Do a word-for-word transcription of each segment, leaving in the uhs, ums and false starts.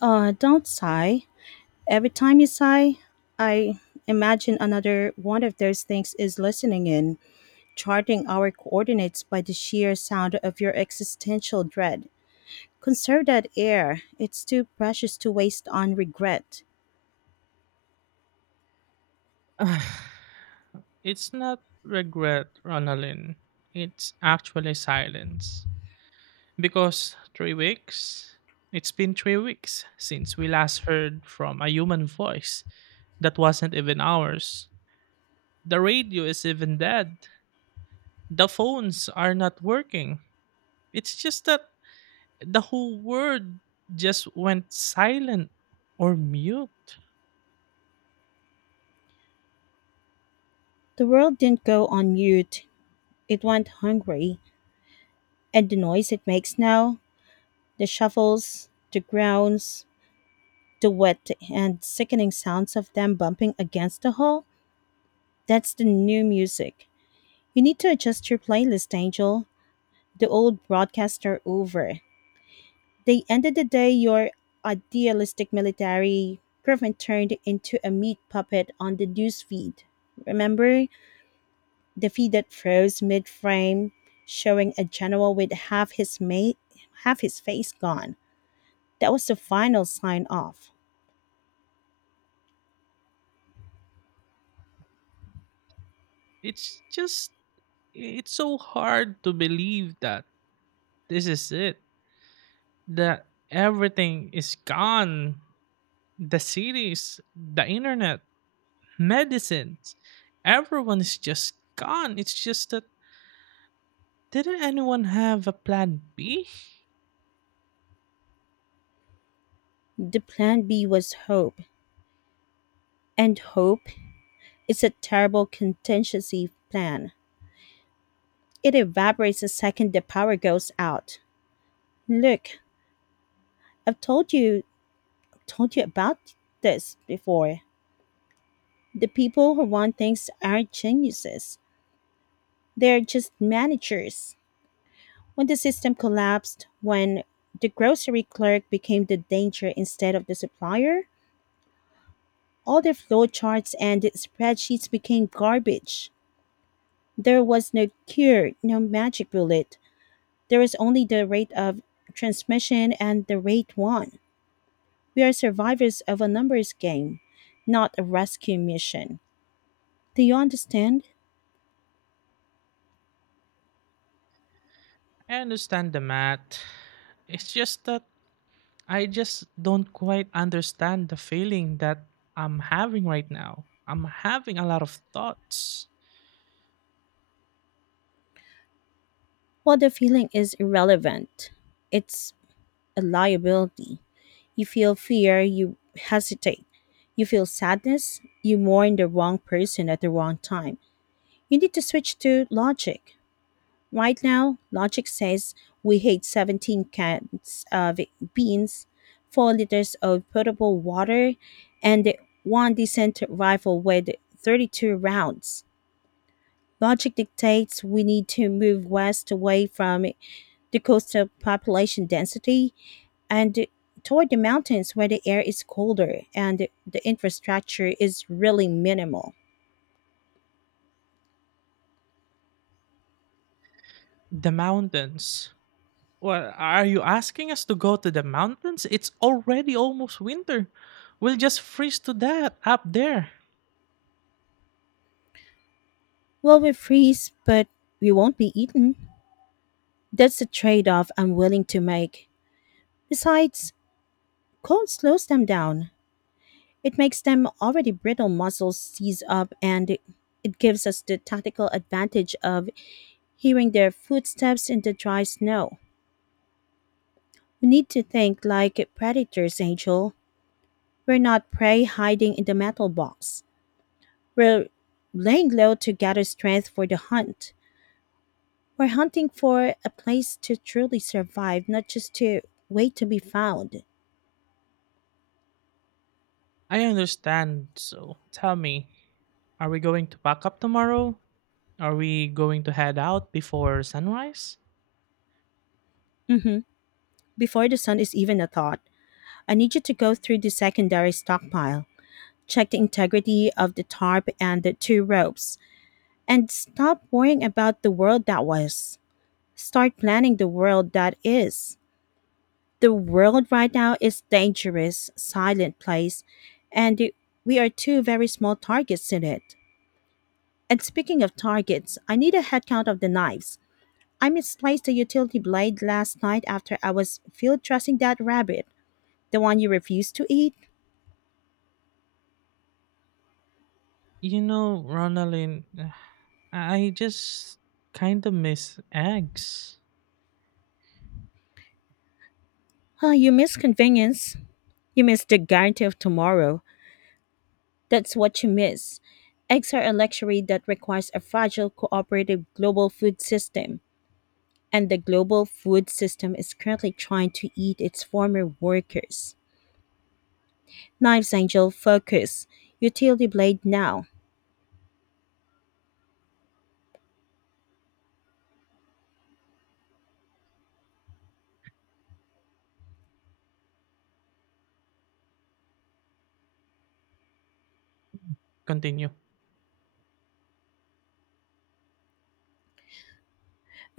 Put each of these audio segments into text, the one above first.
Uh, don't sigh. Every time you sigh, I imagine another one of those things is listening in, charting our coordinates by the sheer sound of your existential dread. Conserve that air, it's too precious to waste on regret. It's not regret, Ronalyn. It's actually silence. Because three weeks? It's been three weeks since we last heard from a human voice that wasn't even ours. The radio is even dead. The phones are not working. It's just that the whole world just went silent or mute. The world didn't go on mute, it went hungry, and the noise it makes now, the shuffles, the groans, the wet and sickening sounds of them bumping against the hull, that's the new music. You need to adjust your playlist, Angel. The old broadcasts are over. They ended the day your idealistic military government turned into a meat puppet on the news feed. Remember the feed that froze mid frame, showing a general with half his mate half his face gone. That was the final sign off. It's just, it's so hard to believe that this is it, that everything is gone, the cities, the internet, medicines, everyone is just gone. It's just that, didn't anyone have a plan B? The plan B was hope, and hope is a terrible contingency plan. It evaporates the second the power goes out. Look, I've told you told you about this before. The people who run things aren't geniuses. They're just managers. When the system collapsed, when the grocery clerk became the danger instead of the supplier, all their flowcharts and spreadsheets became garbage. There was no cure, no magic bullet. There was only the rate of transmission and the rate won. We are survivors of a numbers game, not a rescue mission. Do you understand? I understand the math. It's just that I just don't quite understand the feeling that I'm having right now. I'm having a lot of thoughts. While the feeling is irrelevant, it's a liability. You feel fear, you hesitate. You feel sadness, you mourn the wrong person at the wrong time. You need to switch to logic. Right now, logic says we hate seventeen cans of beans, four liters of potable water, and one decent rifle with thirty-two rounds. Logic dictates we need to move west away from the coastal population density, and toward the mountains where the air is colder and the infrastructure is really minimal. The mountains. Well, are you asking us to go to the mountains? It's already almost winter. We'll just freeze to death up there. Well, we freeze, but we won't be eaten. That's a trade off I'm willing to make. Besides, cold slows them down. It makes them already brittle muscles seize up, and it gives us the tactical advantage of hearing their footsteps in the dry snow. We need to think like predators, Angel. We're not prey hiding in the metal box. We're laying low to gather strength for the hunt. We're hunting for a place to truly survive, not just to wait to be found. I understand. So tell me, are we going to pack up tomorrow? Are we going to head out before sunrise? hmm Before the sun is even a thought, I need you to go through the secondary stockpile, check the integrity of the tarp and the two ropes, and stop worrying about the world that was. Start planning the world that is. The world right now is dangerous, silent place, and it- we are two very small targets in it. And speaking of targets, I need a headcount of the knives. I misplaced the utility blade last night after I was field dressing that rabbit, the one you refused to eat. You know, Ronaldin, I just kind of miss eggs. Ah, you miss convenience. You miss the guarantee of tomorrow. That's what you miss. Eggs are a luxury that requires a fragile, cooperative global food system, and the global food system is currently trying to eat its former workers. Knives, Angel. Focus. Utility blade now. Continue.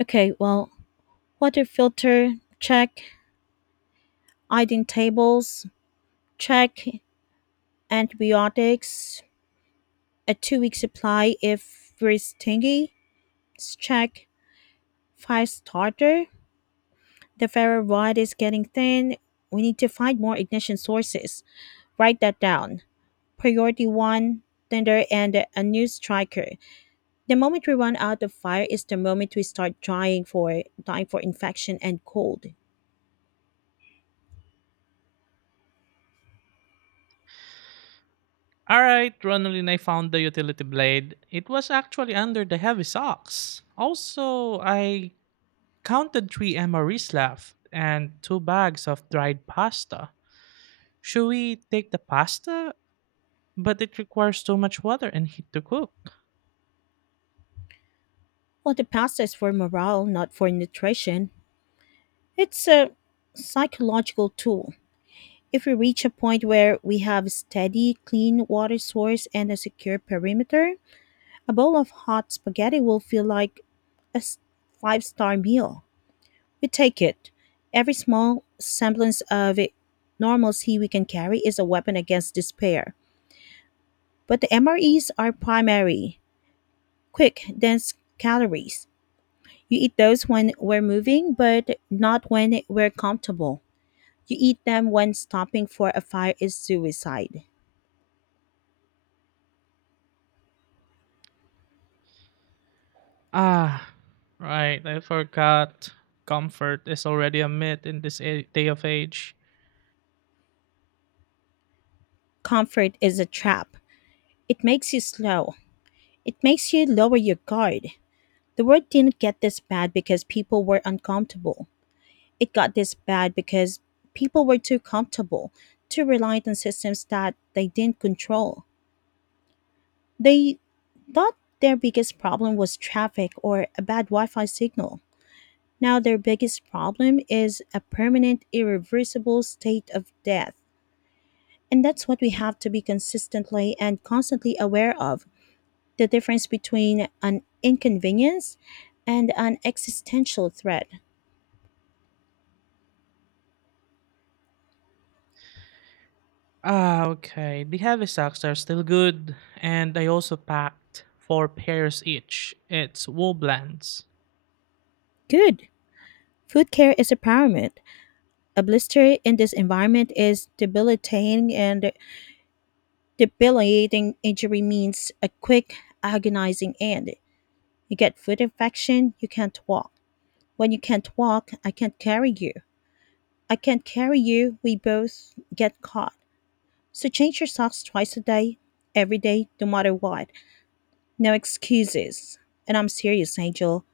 Okay, well, water filter, check. Iodine tables, check. Antibiotics, a two week supply if we're stingy, check. Fire starter, the ferro rod is getting thin. We need to find more ignition sources. Write that down. Priority one, tinder and a new striker. The moment we run out of fire is the moment we start dying for dying for infection and cold. All right, Ronaldin, I found the utility blade. It was actually under the heavy socks. Also, I counted three M R Es left and two bags of dried pasta. Should we take the pasta? But it requires too much water and heat to cook. While the pasta is for morale, not for nutrition, it's a psychological tool. If we reach a point where we have a steady, clean water source and a secure perimeter, a bowl of hot spaghetti will feel like a five star meal. We take it. Every small semblance of normalcy we can carry is a weapon against despair. But the M R Es are primary, quick, dense calories. You eat those when we're moving, but not when we're comfortable. You eat them when stopping for a fire is suicide. Ah, right. I forgot. Comfort is already a myth in this a- day of age. Comfort is a trap. It makes you slow. It makes you lower your guard. The word didn't get this bad because people were uncomfortable. It got this bad because people were too comfortable, too reliant on systems that they didn't control. They thought their biggest problem was traffic or a bad Wi Fi signal. Now their biggest problem is a permanent, irreversible state of death. And that's what we have to be consistently and constantly aware of, the difference between an inconvenience and an existential threat. Ah, okay. The heavy socks are still good. And I also packed four pairs each. It's wool blends. Good. Food care is a pyramid. A blister in this environment is debilitating, and debilitating injury means a quick, agonizing end. You get food infection, you can't walk. When you can't walk, I can't carry you. I can't carry you, we both get caught. So change your socks twice a day, every day, no matter what. No excuses. And I'm serious, Angel.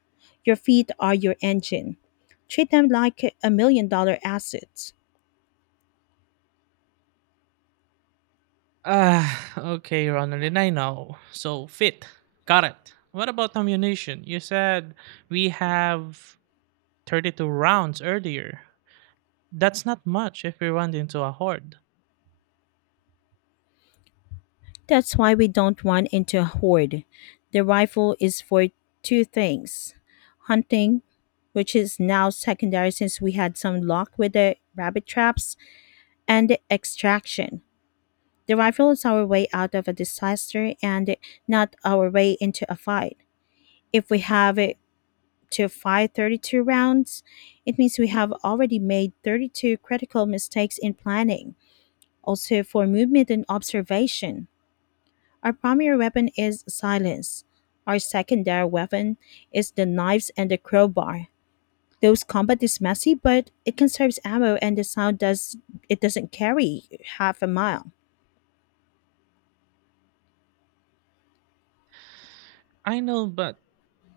Your feet are your engine. Treat them like a million dollar assets. Ah, okay, Ronaldin, I know. So, fit. Got it. What about ammunition? You said we have thirty-two rounds earlier. That's not much if we run into a horde. That's why we don't run into a horde. The rifle is for two things: hunting, which is now secondary since we had some luck with the rabbit traps, and extraction. The rifle is our way out of a disaster and not our way into a fight. If we have it to fight thirty-two rounds, it means we have already made thirty-two critical mistakes in planning, also for movement and observation. Our primary weapon is silence. Our secondary weapon is the knives and the crowbar. Those combat is messy, but it conserves ammo and the sound does it doesn't carry half a mile. I know, but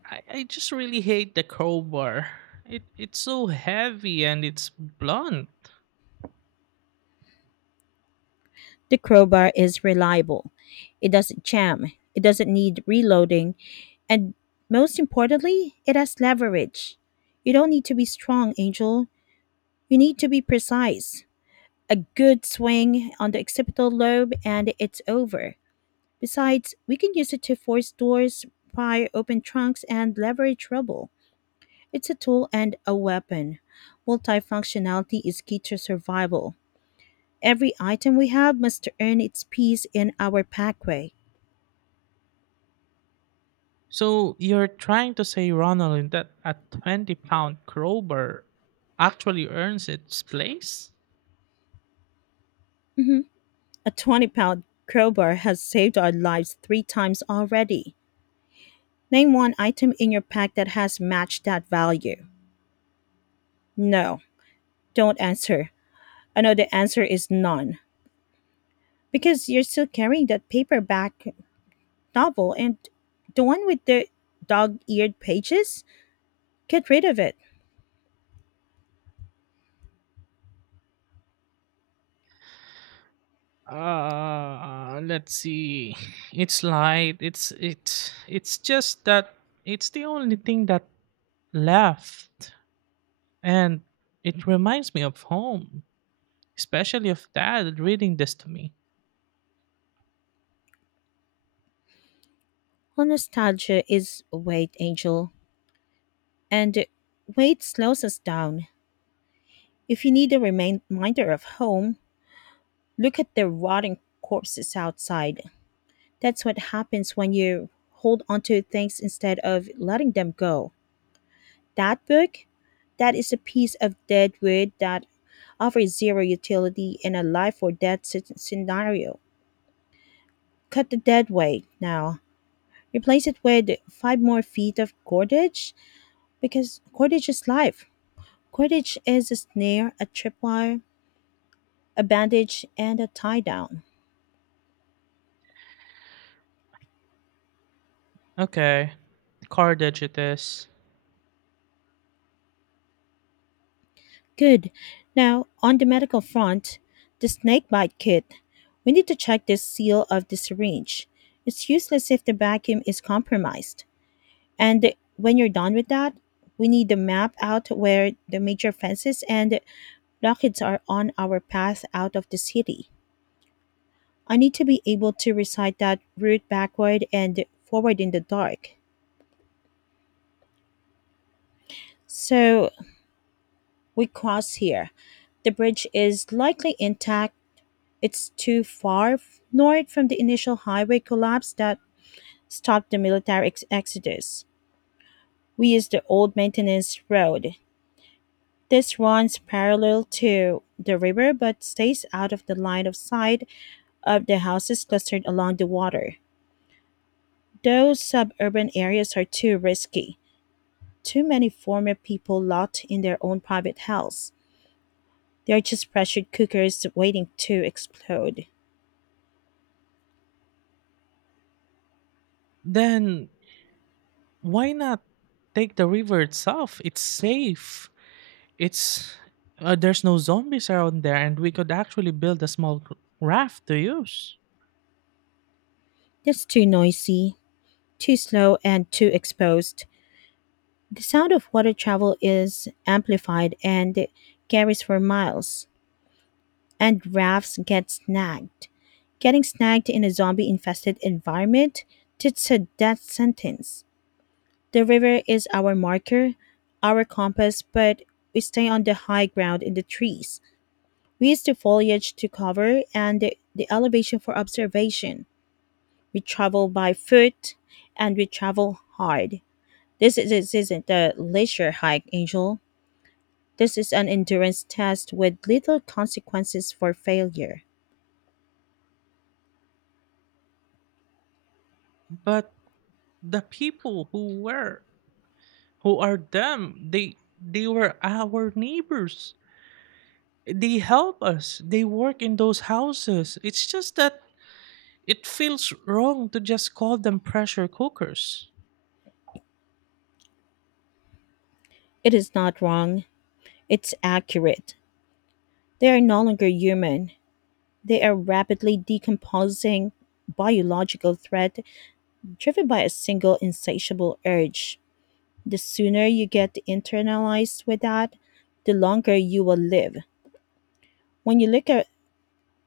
I, I just really hate the crowbar. It it's so heavy and it's blunt. The crowbar is reliable. It doesn't jam. It doesn't need reloading, and most importantly, it has leverage. You don't need to be strong, Angel. You need to be precise. A good swing on the occipital lobe and it's over. Besides, we can use it to force doors, pry open trunks, and leverage rubble. It's a tool and a weapon. Multifunctionality is key to survival. Every item we have must earn its piece in our packway. So you're trying to say, Ronald, that a twenty pound crowbar actually earns its place? Mhm. A twenty pound crowbar has saved our lives three times already. Name one item in your pack that has matched that value. No, don't answer. I know the answer is none, because you're still carrying that paperback novel, and the one with the dog eared pages? Get rid of it. Uh, let's see. It's light. It's it's it's just that it's the only thing that left, and it reminds me of home, especially of Dad reading this to me. Well, nostalgia is wait, Angel, and wait slows us down. If you need a remain- reminder of home, look at the rotting corpses outside. That's what happens when you hold onto things instead of letting them go. That book, that is a piece of dead wood that offers zero utility in a life or death sce- scenario. Cut the dead weight now. Replace it with five more feet of cordage, because cordage is life. Cordage is a snare, a tripwire, a bandage, and a tie down. Okay, cardage it is. Good. Now, on the medical front, the snakebite kit. We need to check the seal of the syringe. It's useless if the vacuum is compromised. And when you're done with that, we need to map out where the major fences and rockets are on our path out of the city. I need to be able to recite that route backward and forward in the dark. So we cross here. The bridge is likely intact. It's too far f- north from the initial highway collapse that stopped the military ex- exodus. We use the old maintenance road. This runs parallel to the river but stays out of the line of sight of the houses clustered along the water. Those suburban areas are too risky. Too many former people rot in their own private hells. They're just pressure cookers waiting to explode. Then why not take the river itself? It's safe. It's uh, There's no zombies around there, and we could actually build a small raft to use. That's too noisy, too slow, and too exposed. The sound of water travel is amplified and carries for miles, and rafts get snagged. Getting snagged in a zombie infested environment, it's a death sentence. The river is our marker, our compass, but we stay on the high ground in the trees. We used the foliage to cover and the, the elevation for observation. We travel by foot and we travel hard. This, is, this isn't a leisure hike, Angel. This is an endurance test with little consequences for failure. But the people who were who are them, they they were our neighbors, they help us, they work in those houses. It's just that it feels wrong to just call them pressure cookers. It is not wrong, it's accurate. They are no longer human. They are rapidly decomposing biological threat driven by a single insatiable urge. The sooner you get internalized with that, the longer you will live. When you look at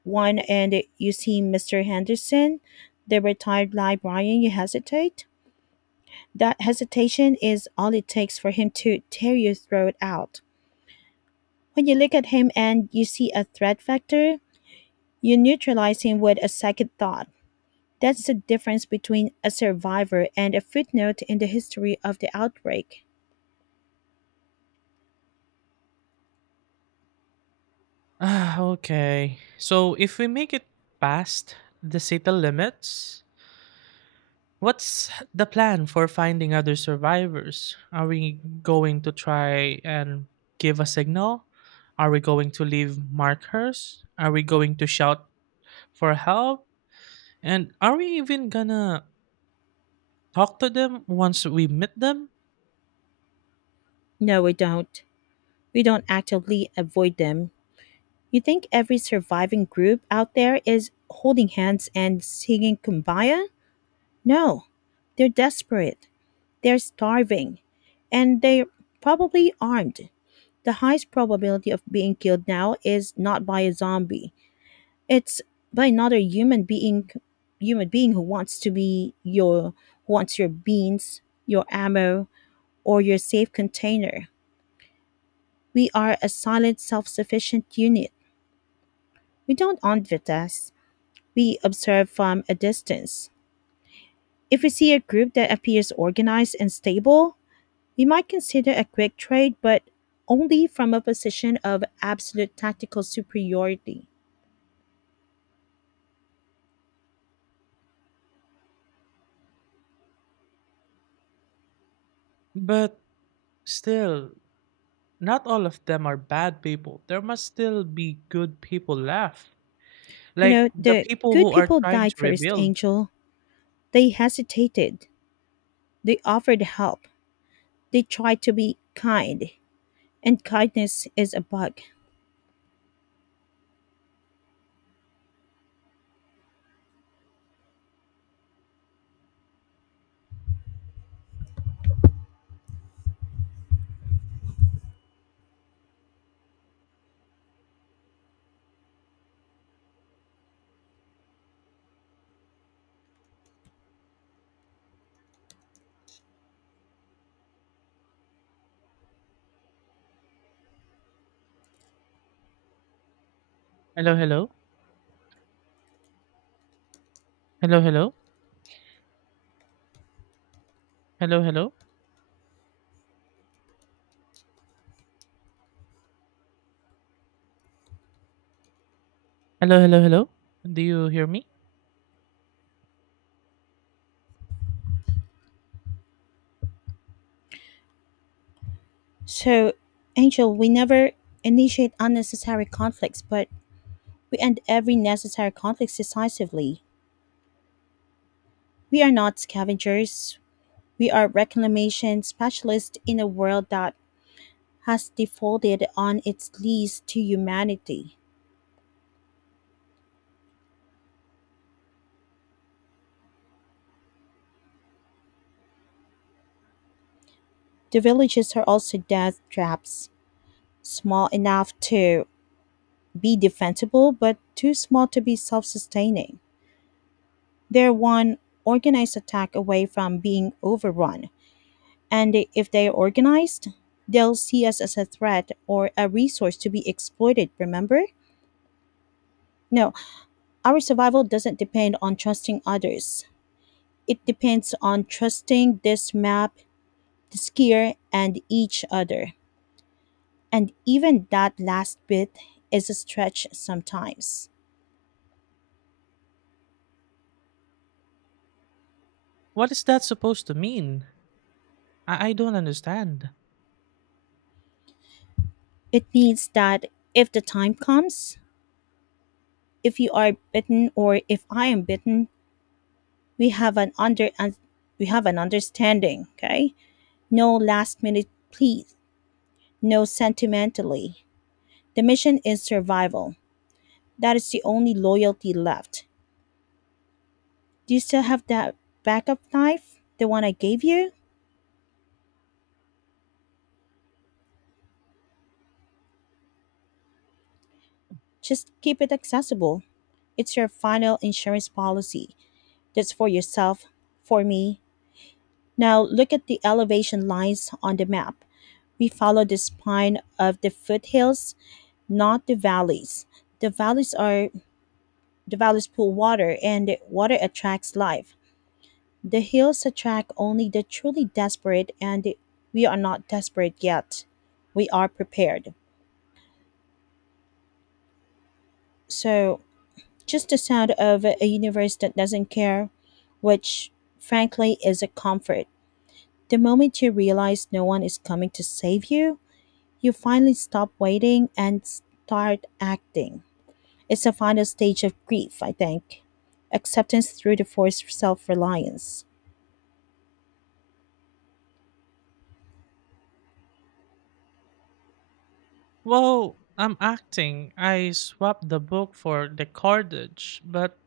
one and you see Mister Henderson, the retired librarian, you hesitate. That hesitation is all it takes for him to tear your throat out. When you look at him and you see a threat factor, you neutralize him with a second thought. That's the difference between a survivor and a footnote in the history of the outbreak. Ah, okay, so if we make it past the city limits, what's the plan for finding other survivors? Are we going to try and give a signal? Are we going to leave markers? Are we going to shout for help? And are we even gonna talk to them once we meet them? No, we don't. We don't actively avoid them. You think every surviving group out there is holding hands and singing kumbaya? No. They're desperate. They're starving. And they're probably armed. The highest probability of being killed now is not by a zombie. It's by another human being human being who wants to be your who wants your beans, your ammo, or your safe container. We are a silent self-sufficient unit. We don't own Vitas. We observe from a distance. If we see a group that appears organized and stable, we might consider a quick trade, but only from a position of absolute tactical superiority. But still, not all of them are bad people. There must still be good people left. You Like know, the The people good who are people trying to died first, rebuild. Angel. They hesitated. They offered help. They tried to be kind. And kindness is a bug. Hello, hello. Hello, hello. Hello, hello. Hello, hello, hello. Do you hear me? So, Angel, we never initiate unnecessary conflicts, but we end every necessary conflict decisively. We are not scavengers. We are reclamation specialists in a world that has defaulted on its lease to humanity. The villages are also death traps, small enough to be defensible, but too small to be self sustaining. They're one organized attack away from being overrun, and if they are organized, they'll see us as a threat or a resource to be exploited, remember? No, our survival doesn't depend on trusting others. It depends on trusting this map, this gear, and each other. And even that last bit is a stretch sometimes. What is that supposed to mean? I, I don't understand. It means that if the time comes, if you are bitten or if I am bitten, we have an under un- we have an understanding, okay? No last minute pleas, no sentimentally. The mission is survival. That is the only loyalty left. Do you still have that backup knife? The one I gave you? Just keep it accessible. It's your final insurance policy. That's for yourself, for me. Now look at the elevation lines on the map. We follow the spine of the foothills, not the valleys. The valleys are The valleys pull water and water attracts life. The hills attract only the truly desperate and we are not desperate yet. We are prepared. So just the sound of a universe that doesn't care, which frankly is a comfort. The moment you realize no one is coming to save you, you finally stop waiting and start acting. It's the final stage of grief, I think. Acceptance through the forced self reliance. Well, I'm acting. I swapped the book for the cordage, but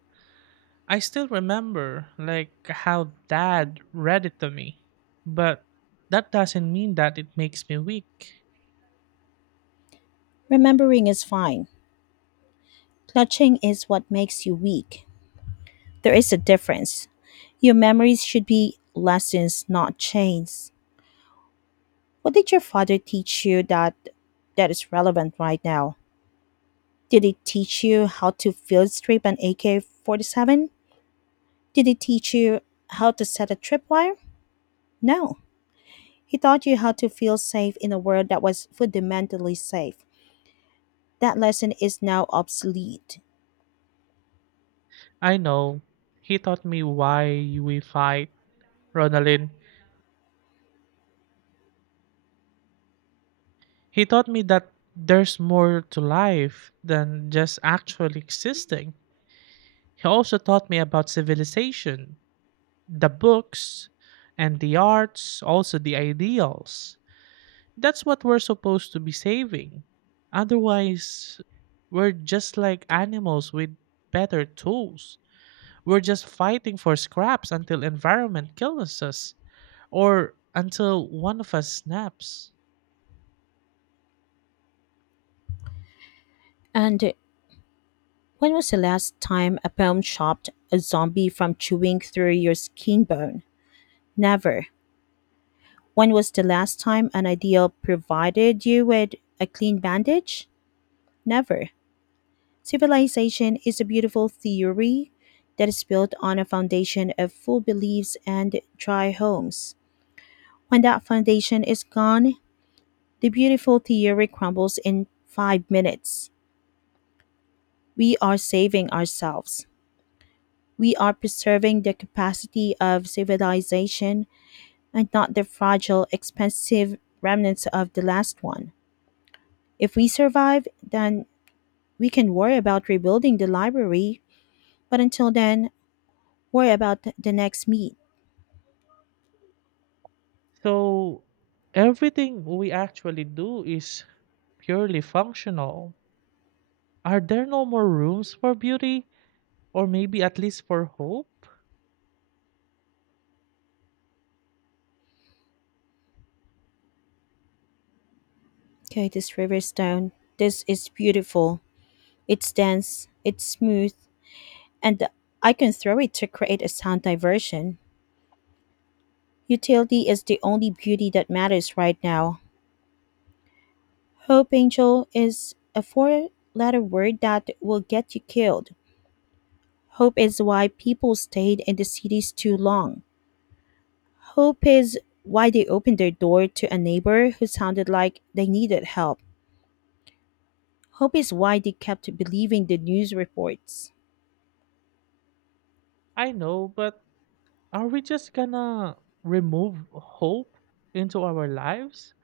I still remember like how Dad read it to me. But that doesn't mean that it makes me weak. Remembering is fine. Clutching is what makes you weak. There is a difference. Your memories should be lessons, not chains. What did your father teach you that that is relevant right now? Did it teach you how to field strip an A K forty-seven? Did it teach you how to set a tripwire? No. He taught you how to feel safe in a world that was fundamentally safe. That lesson is now obsolete. I know. He taught me why we fight, Ronaldin. He taught me that there's more to life than just actually existing. He also taught me about civilization, the books and the arts, also the ideals. That's what we're supposed to be saving. Otherwise, we're just like animals with better tools. We're just fighting for scraps until environment kills us or until one of us snaps. And When was the last time a poem chopped a zombie from chewing through your skin bone? Never. When was the last time an ideal provided you with a clean bandage? Never. Civilization is a beautiful theory that is built on a foundation of full beliefs and dry homes. When that foundation is gone, the beautiful theory crumbles in five minutes. We are saving ourselves. We are preserving the capacity of civilization and not the fragile, expensive remnants of the last one. If we survive, then we can worry about rebuilding the library, but until then, worry about th- the next meet. So, everything we actually do is purely functional. Are there no more rooms for beauty, or maybe at least for hope? Okay, this riverstone. This is beautiful. It's dense, it's smooth, and I can throw it to create a sound diversion. Utility is the only beauty that matters right now. Hope, Angel, is a four letter word that will get you killed. Hope is why people stayed in the cities too long. Hope is why they opened their door to a neighbor who sounded like they needed help. Hope is why they kept believing the news reports. I know, but are we just gonna remove hope into our lives?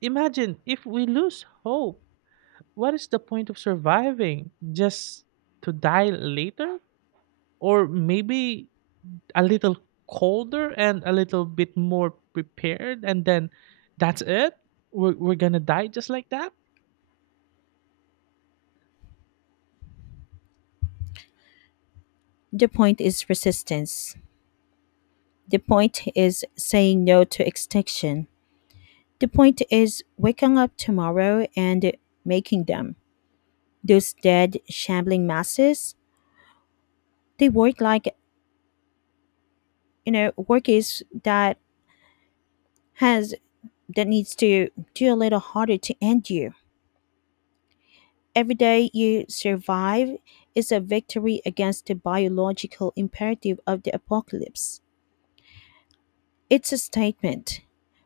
Imagine if we lose hope, what is the point of surviving? Just to die later? Or maybe a little colder and a little bit more prepared, and then that's it, we're, we're gonna die just like that. The point is resistance. The point is saying no to extinction. The point is waking up tomorrow and making them. Those dead, shambling masses, they work like you know workers that has that needs to do a little harder to end you. Every day you survive is a victory against the biological imperative of the apocalypse. It's a statement.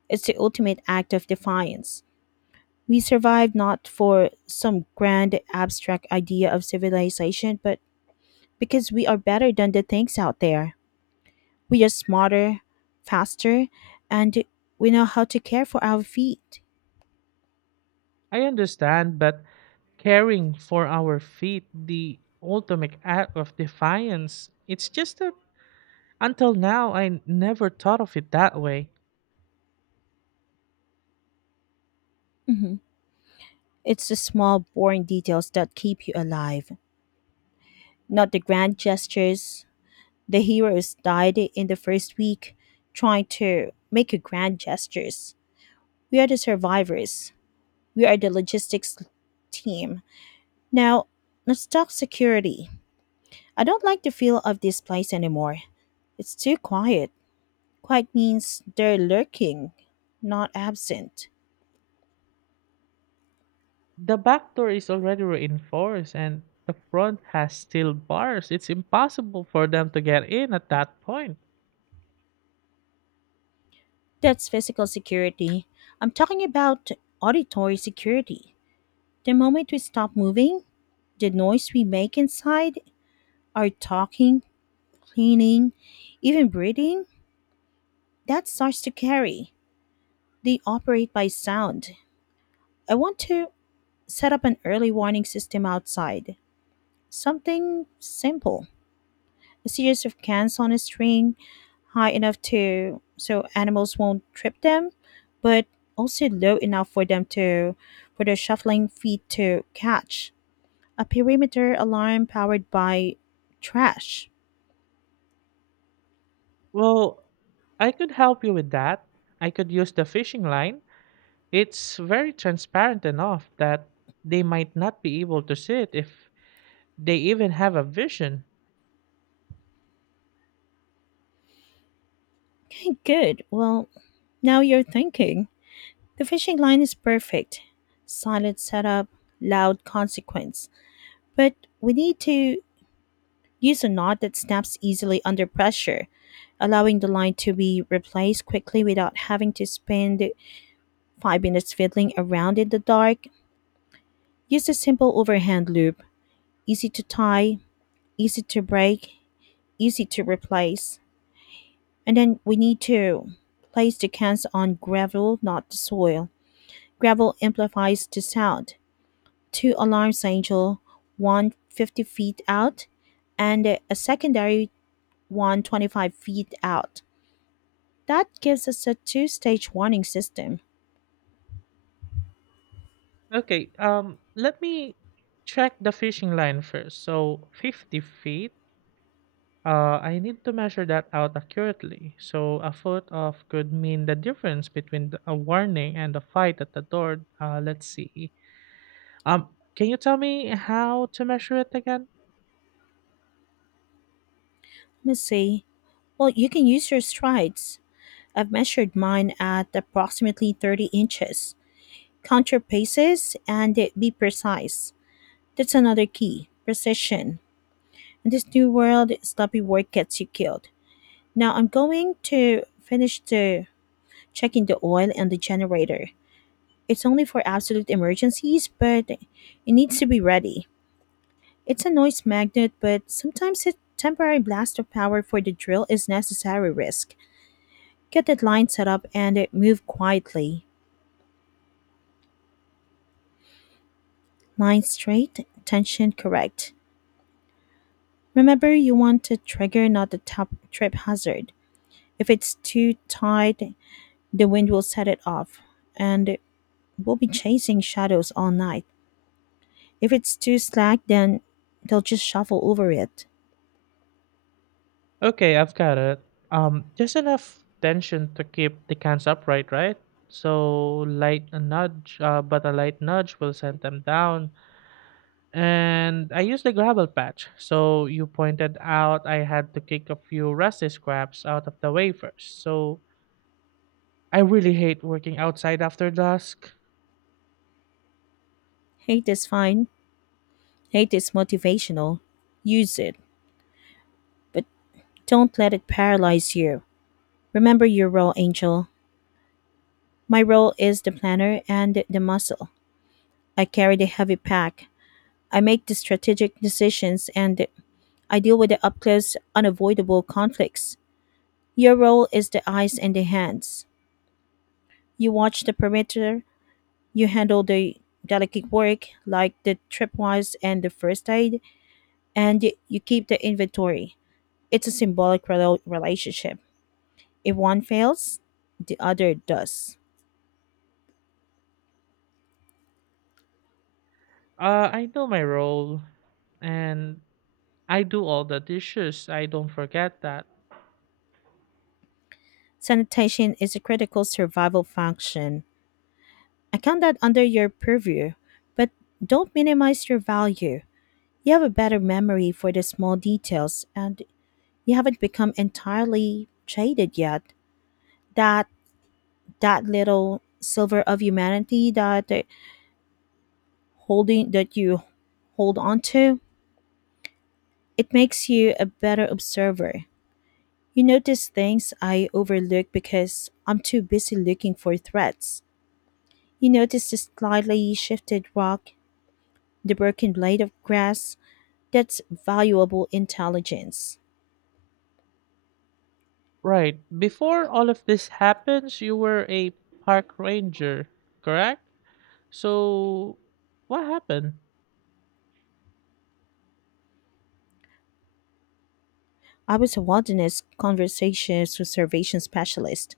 It's the ultimate act of defiance. We survive not for some grand abstract idea of civilization, but because we are better than the things out there. We are smarter, faster, and we know how to care for our feet. I understand, but caring for our feet, the ultimate act of defiance, it's just a. Until now, I never thought of it that way. Mhm. It's the small, boring details that keep you alive, not the grand gestures. The heroes died in the first week trying to make a grand gestures. We are the survivors. We are the logistics team. Now, let's talk security. I don't like the feel of this place anymore. It's too quiet. Quiet means they're lurking, not absent. The back door is already reinforced and the front has steel bars. It's impossible for them to get in at that point. That's physical security. I'm talking about auditory security. The moment we stop moving, the noise we make inside, our talking, cleaning, even breathing, that starts to carry. They operate by sound. I want to set up an early warning system outside. Something simple. A series of cans on a string high enough to so animals won't trip them, but also low enough for them to for their shuffling feet to catch. A perimeter alarm powered by trash. Well, I could help you with that. I could use the fishing line. It's very transparent enough that they might not be able to see it, if they even have a vision. Okay, good. Well, now you're thinking. The fishing line is perfect. Silent setup, loud consequence. But we need to use a knot that snaps easily under pressure, allowing the line to be replaced quickly without having to spend five minutes fiddling around in the dark. Use a simple overhand loop, easy to tie, easy to break, easy to replace. And then we need to place the cans on gravel, not the soil. Gravel amplifies the sound. Two alarms, Angel, one fifty feet out, and a secondary one twenty-five feet out. That gives us a two stage warning system. Okay, um let me check the fishing line first. So fifty feet. Uh, I need to measure that out accurately. So a foot off could mean the difference between the- a warning and a fight at the door. Uh, let's see. Um, can you tell me how to measure it again? Let me see. Well, you can use your strides. I've measured mine at approximately thirty inches. Count your paces and be precise. That's another key precision. In this new world, sloppy work gets you killed. Now I'm going to finish the checking the oil and the generator. It's only for absolute emergencies, but it needs to be ready. It's a noise magnet, but sometimes a temporary blast of power for the drill is necessary risk. Get that line set up and move quietly. Line straight, tension correct. Remember, you want a trigger, not the top trip hazard. If it's too tight, the wind will set it off and we'll be chasing shadows all night. If it's too slack, then they'll just shuffle over it. Okay, I've got it. Um, just enough tension to keep the cans upright, right? So light a nudge, uh, but a light nudge will send them down. And I used the gravel patch. So you pointed out I had to kick a few rusty scraps out of the way first. So I really hate working outside after dusk. Hate is fine. Hate is motivational. Use it, but don't let it paralyze you. Remember your role, Angel. My role is the planner and the muscle. I carry the heavy pack. I make the strategic decisions and I deal with the up close, unavoidable conflicts. Your role is the eyes and the hands. You watch the perimeter, you handle the delicate work like the tripwires and the first aid, and you keep the inventory. It's a symbolic relo- relationship. If one fails, the other does. Uh, I know my role, and I do all the dishes. I don't forget that. Sanitation is a critical survival function. I count that under your purview, but don't minimize your value. You have a better memory for the small details, and you haven't become entirely jaded yet. That that little silver of humanity that uh, holding that you hold on to, it makes you a better observer. You notice things I overlook because I'm too busy looking for threats. You notice the slightly shifted rock, the broken blade of grass. That's valuable intelligence. Right. Before all of this happens, you were a park ranger, correct? So, what happened? I was a wilderness conversation conservation specialist.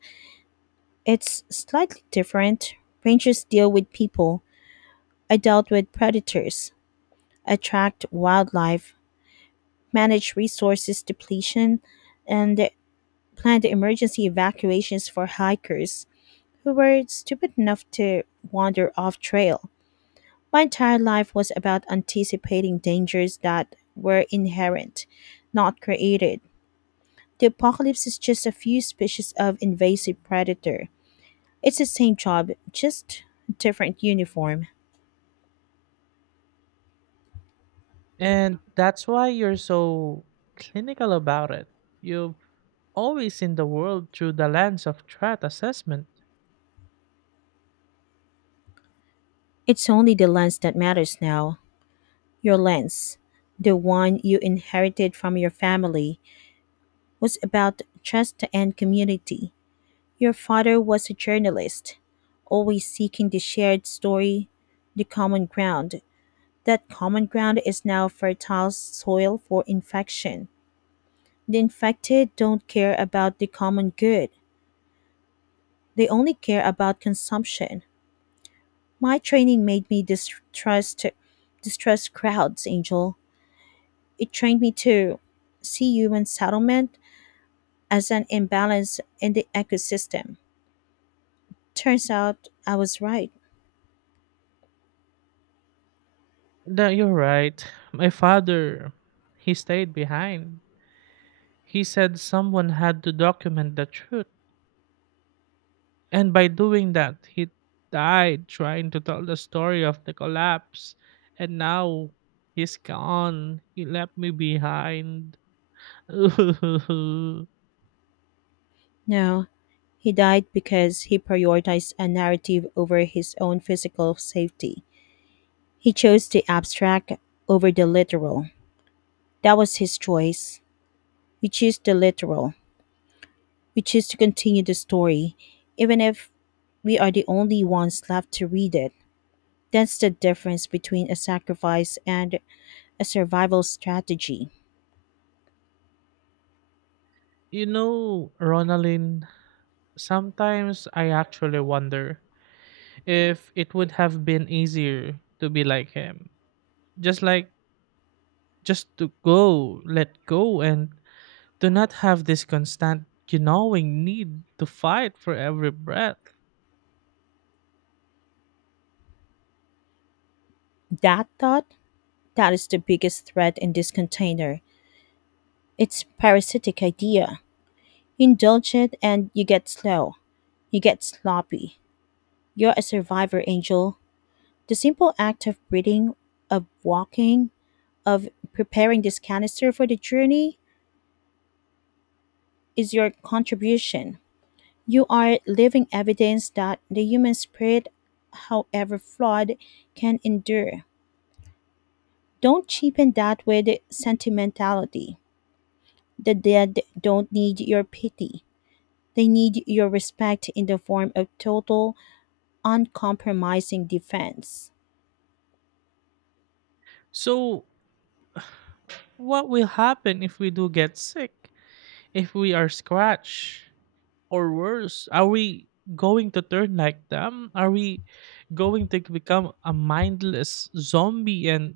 It's slightly different. Rangers deal with people. I dealt with predators, attract wildlife, manage resources depletion, and planned emergency evacuations for hikers who were stupid enough to wander off trail. My entire life was about anticipating dangers that were inherent, not created. The apocalypse is just a few species of invasive predator. It's the same job, just different uniform. And that's why you're so clinical about it. You've always seen the world through the lens of threat assessment. It's only the lens that matters now. Your lens, the one you inherited from your family, was about trust and community. Your father was a journalist, always seeking the shared story, the common ground. That common ground is now fertile soil for infection. The infected don't care about the common good, they only care about consumption. My training made me distrust, distrust crowds, Angel. It trained me to see human settlement as an imbalance in the ecosystem. Turns out I was right. No, you're right. My father, he stayed behind. He said someone had to document the truth, and by doing that, he died trying to tell the story of the collapse. And now he's gone. He left me behind. You No, he died because he prioritized a narrative over his own physical safety. He chose the abstract over the literal. That was his choice. We choose the literal. We choose to continue the story, even if we are the only ones left to read it. That's the difference between a sacrifice and a survival strategy. know, Ronaline, sometimes I actually wonder if it would have been easier to be like him. Just like, just to go, let go, and do not have this constant gnawing need to fight for every breath. That thought, that is the biggest threat in this container. It's parasitic idea. You indulge it and you get slow. You get sloppy. You're a survivor, Angel. The simple act of breathing, of walking, of preparing this canister for the journey is your contribution. You are living evidence that the human spirit, however flawed, can endure. Don't cheapen that with sentimentality. The dead don't need your pity. They need your respect in the form of total, uncompromising defense. So, what will happen if we do get sick? If we are scratched or worse, are we going to turn like them? Are we going to become a mindless zombie and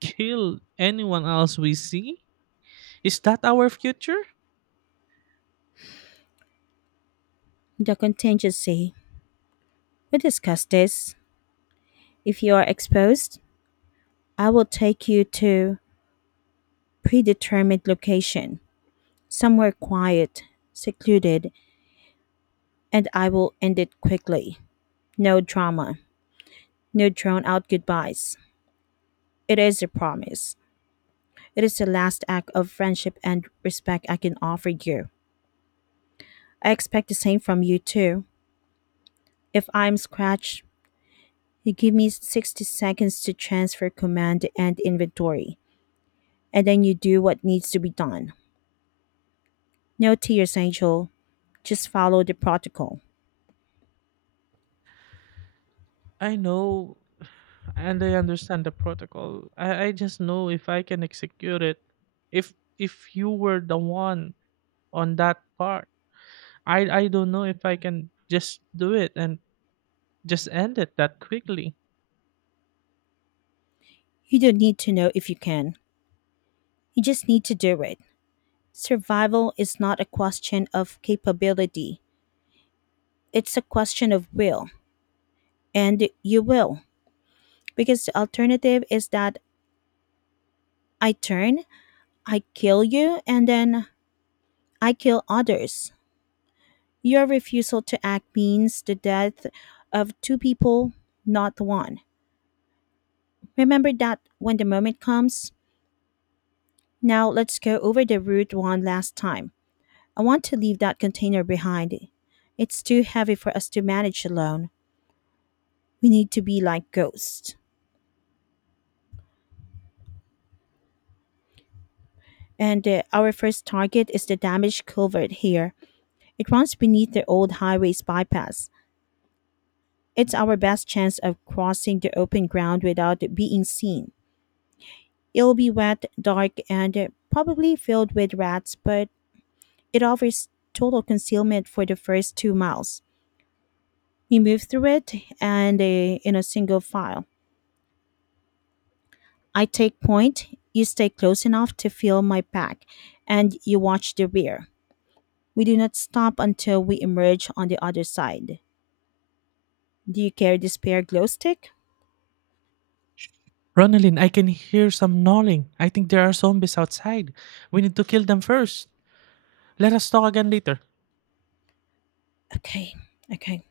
kill anyone else we see? Is that our future? The contingency. We discussed this. If you are exposed, I will take you to predetermined location, somewhere quiet, secluded, and I will end it quickly. No drama, no drawn out goodbyes. It is a promise. It is the last act of friendship and respect I can offer you. I expect the same from you too. If I'm scratched, you give me sixty seconds to transfer command and inventory, and then you do what needs to be done. No tears, Angel. Just follow the protocol. I know, and I understand the protocol. I, I just know if I can execute it. If if you were the one on that part, I I don't know if I can just do it and just end it that quickly. You don't need to know if you can. You just need to do it. Survival is not a question of capability, it's a question of will. And you will, because the alternative is that I turn, I kill you, and then I kill others. Your refusal to act means the death of two people, not one. Remember that when the moment comes? Now let's go over the route one last time. I want to leave that container behind. It's too heavy for us to manage alone. We need to be like ghosts. And uh, our first target is the damaged culvert here. It runs beneath the old highway's bypass. It's our best chance of crossing the open ground without being seen. It'll be wet, dark, and uh, probably filled with rats, but it offers total concealment for the first two miles. We move through it and uh, in a single file. I take point, you stay close enough to feel my pack, and you watch the rear. We do not stop until we emerge on the other side. Do you carry this spare glow stick? Ronaldin, I can hear some gnawing. I think there are zombies outside. We need to kill them first. Let us talk again later. Okay, okay.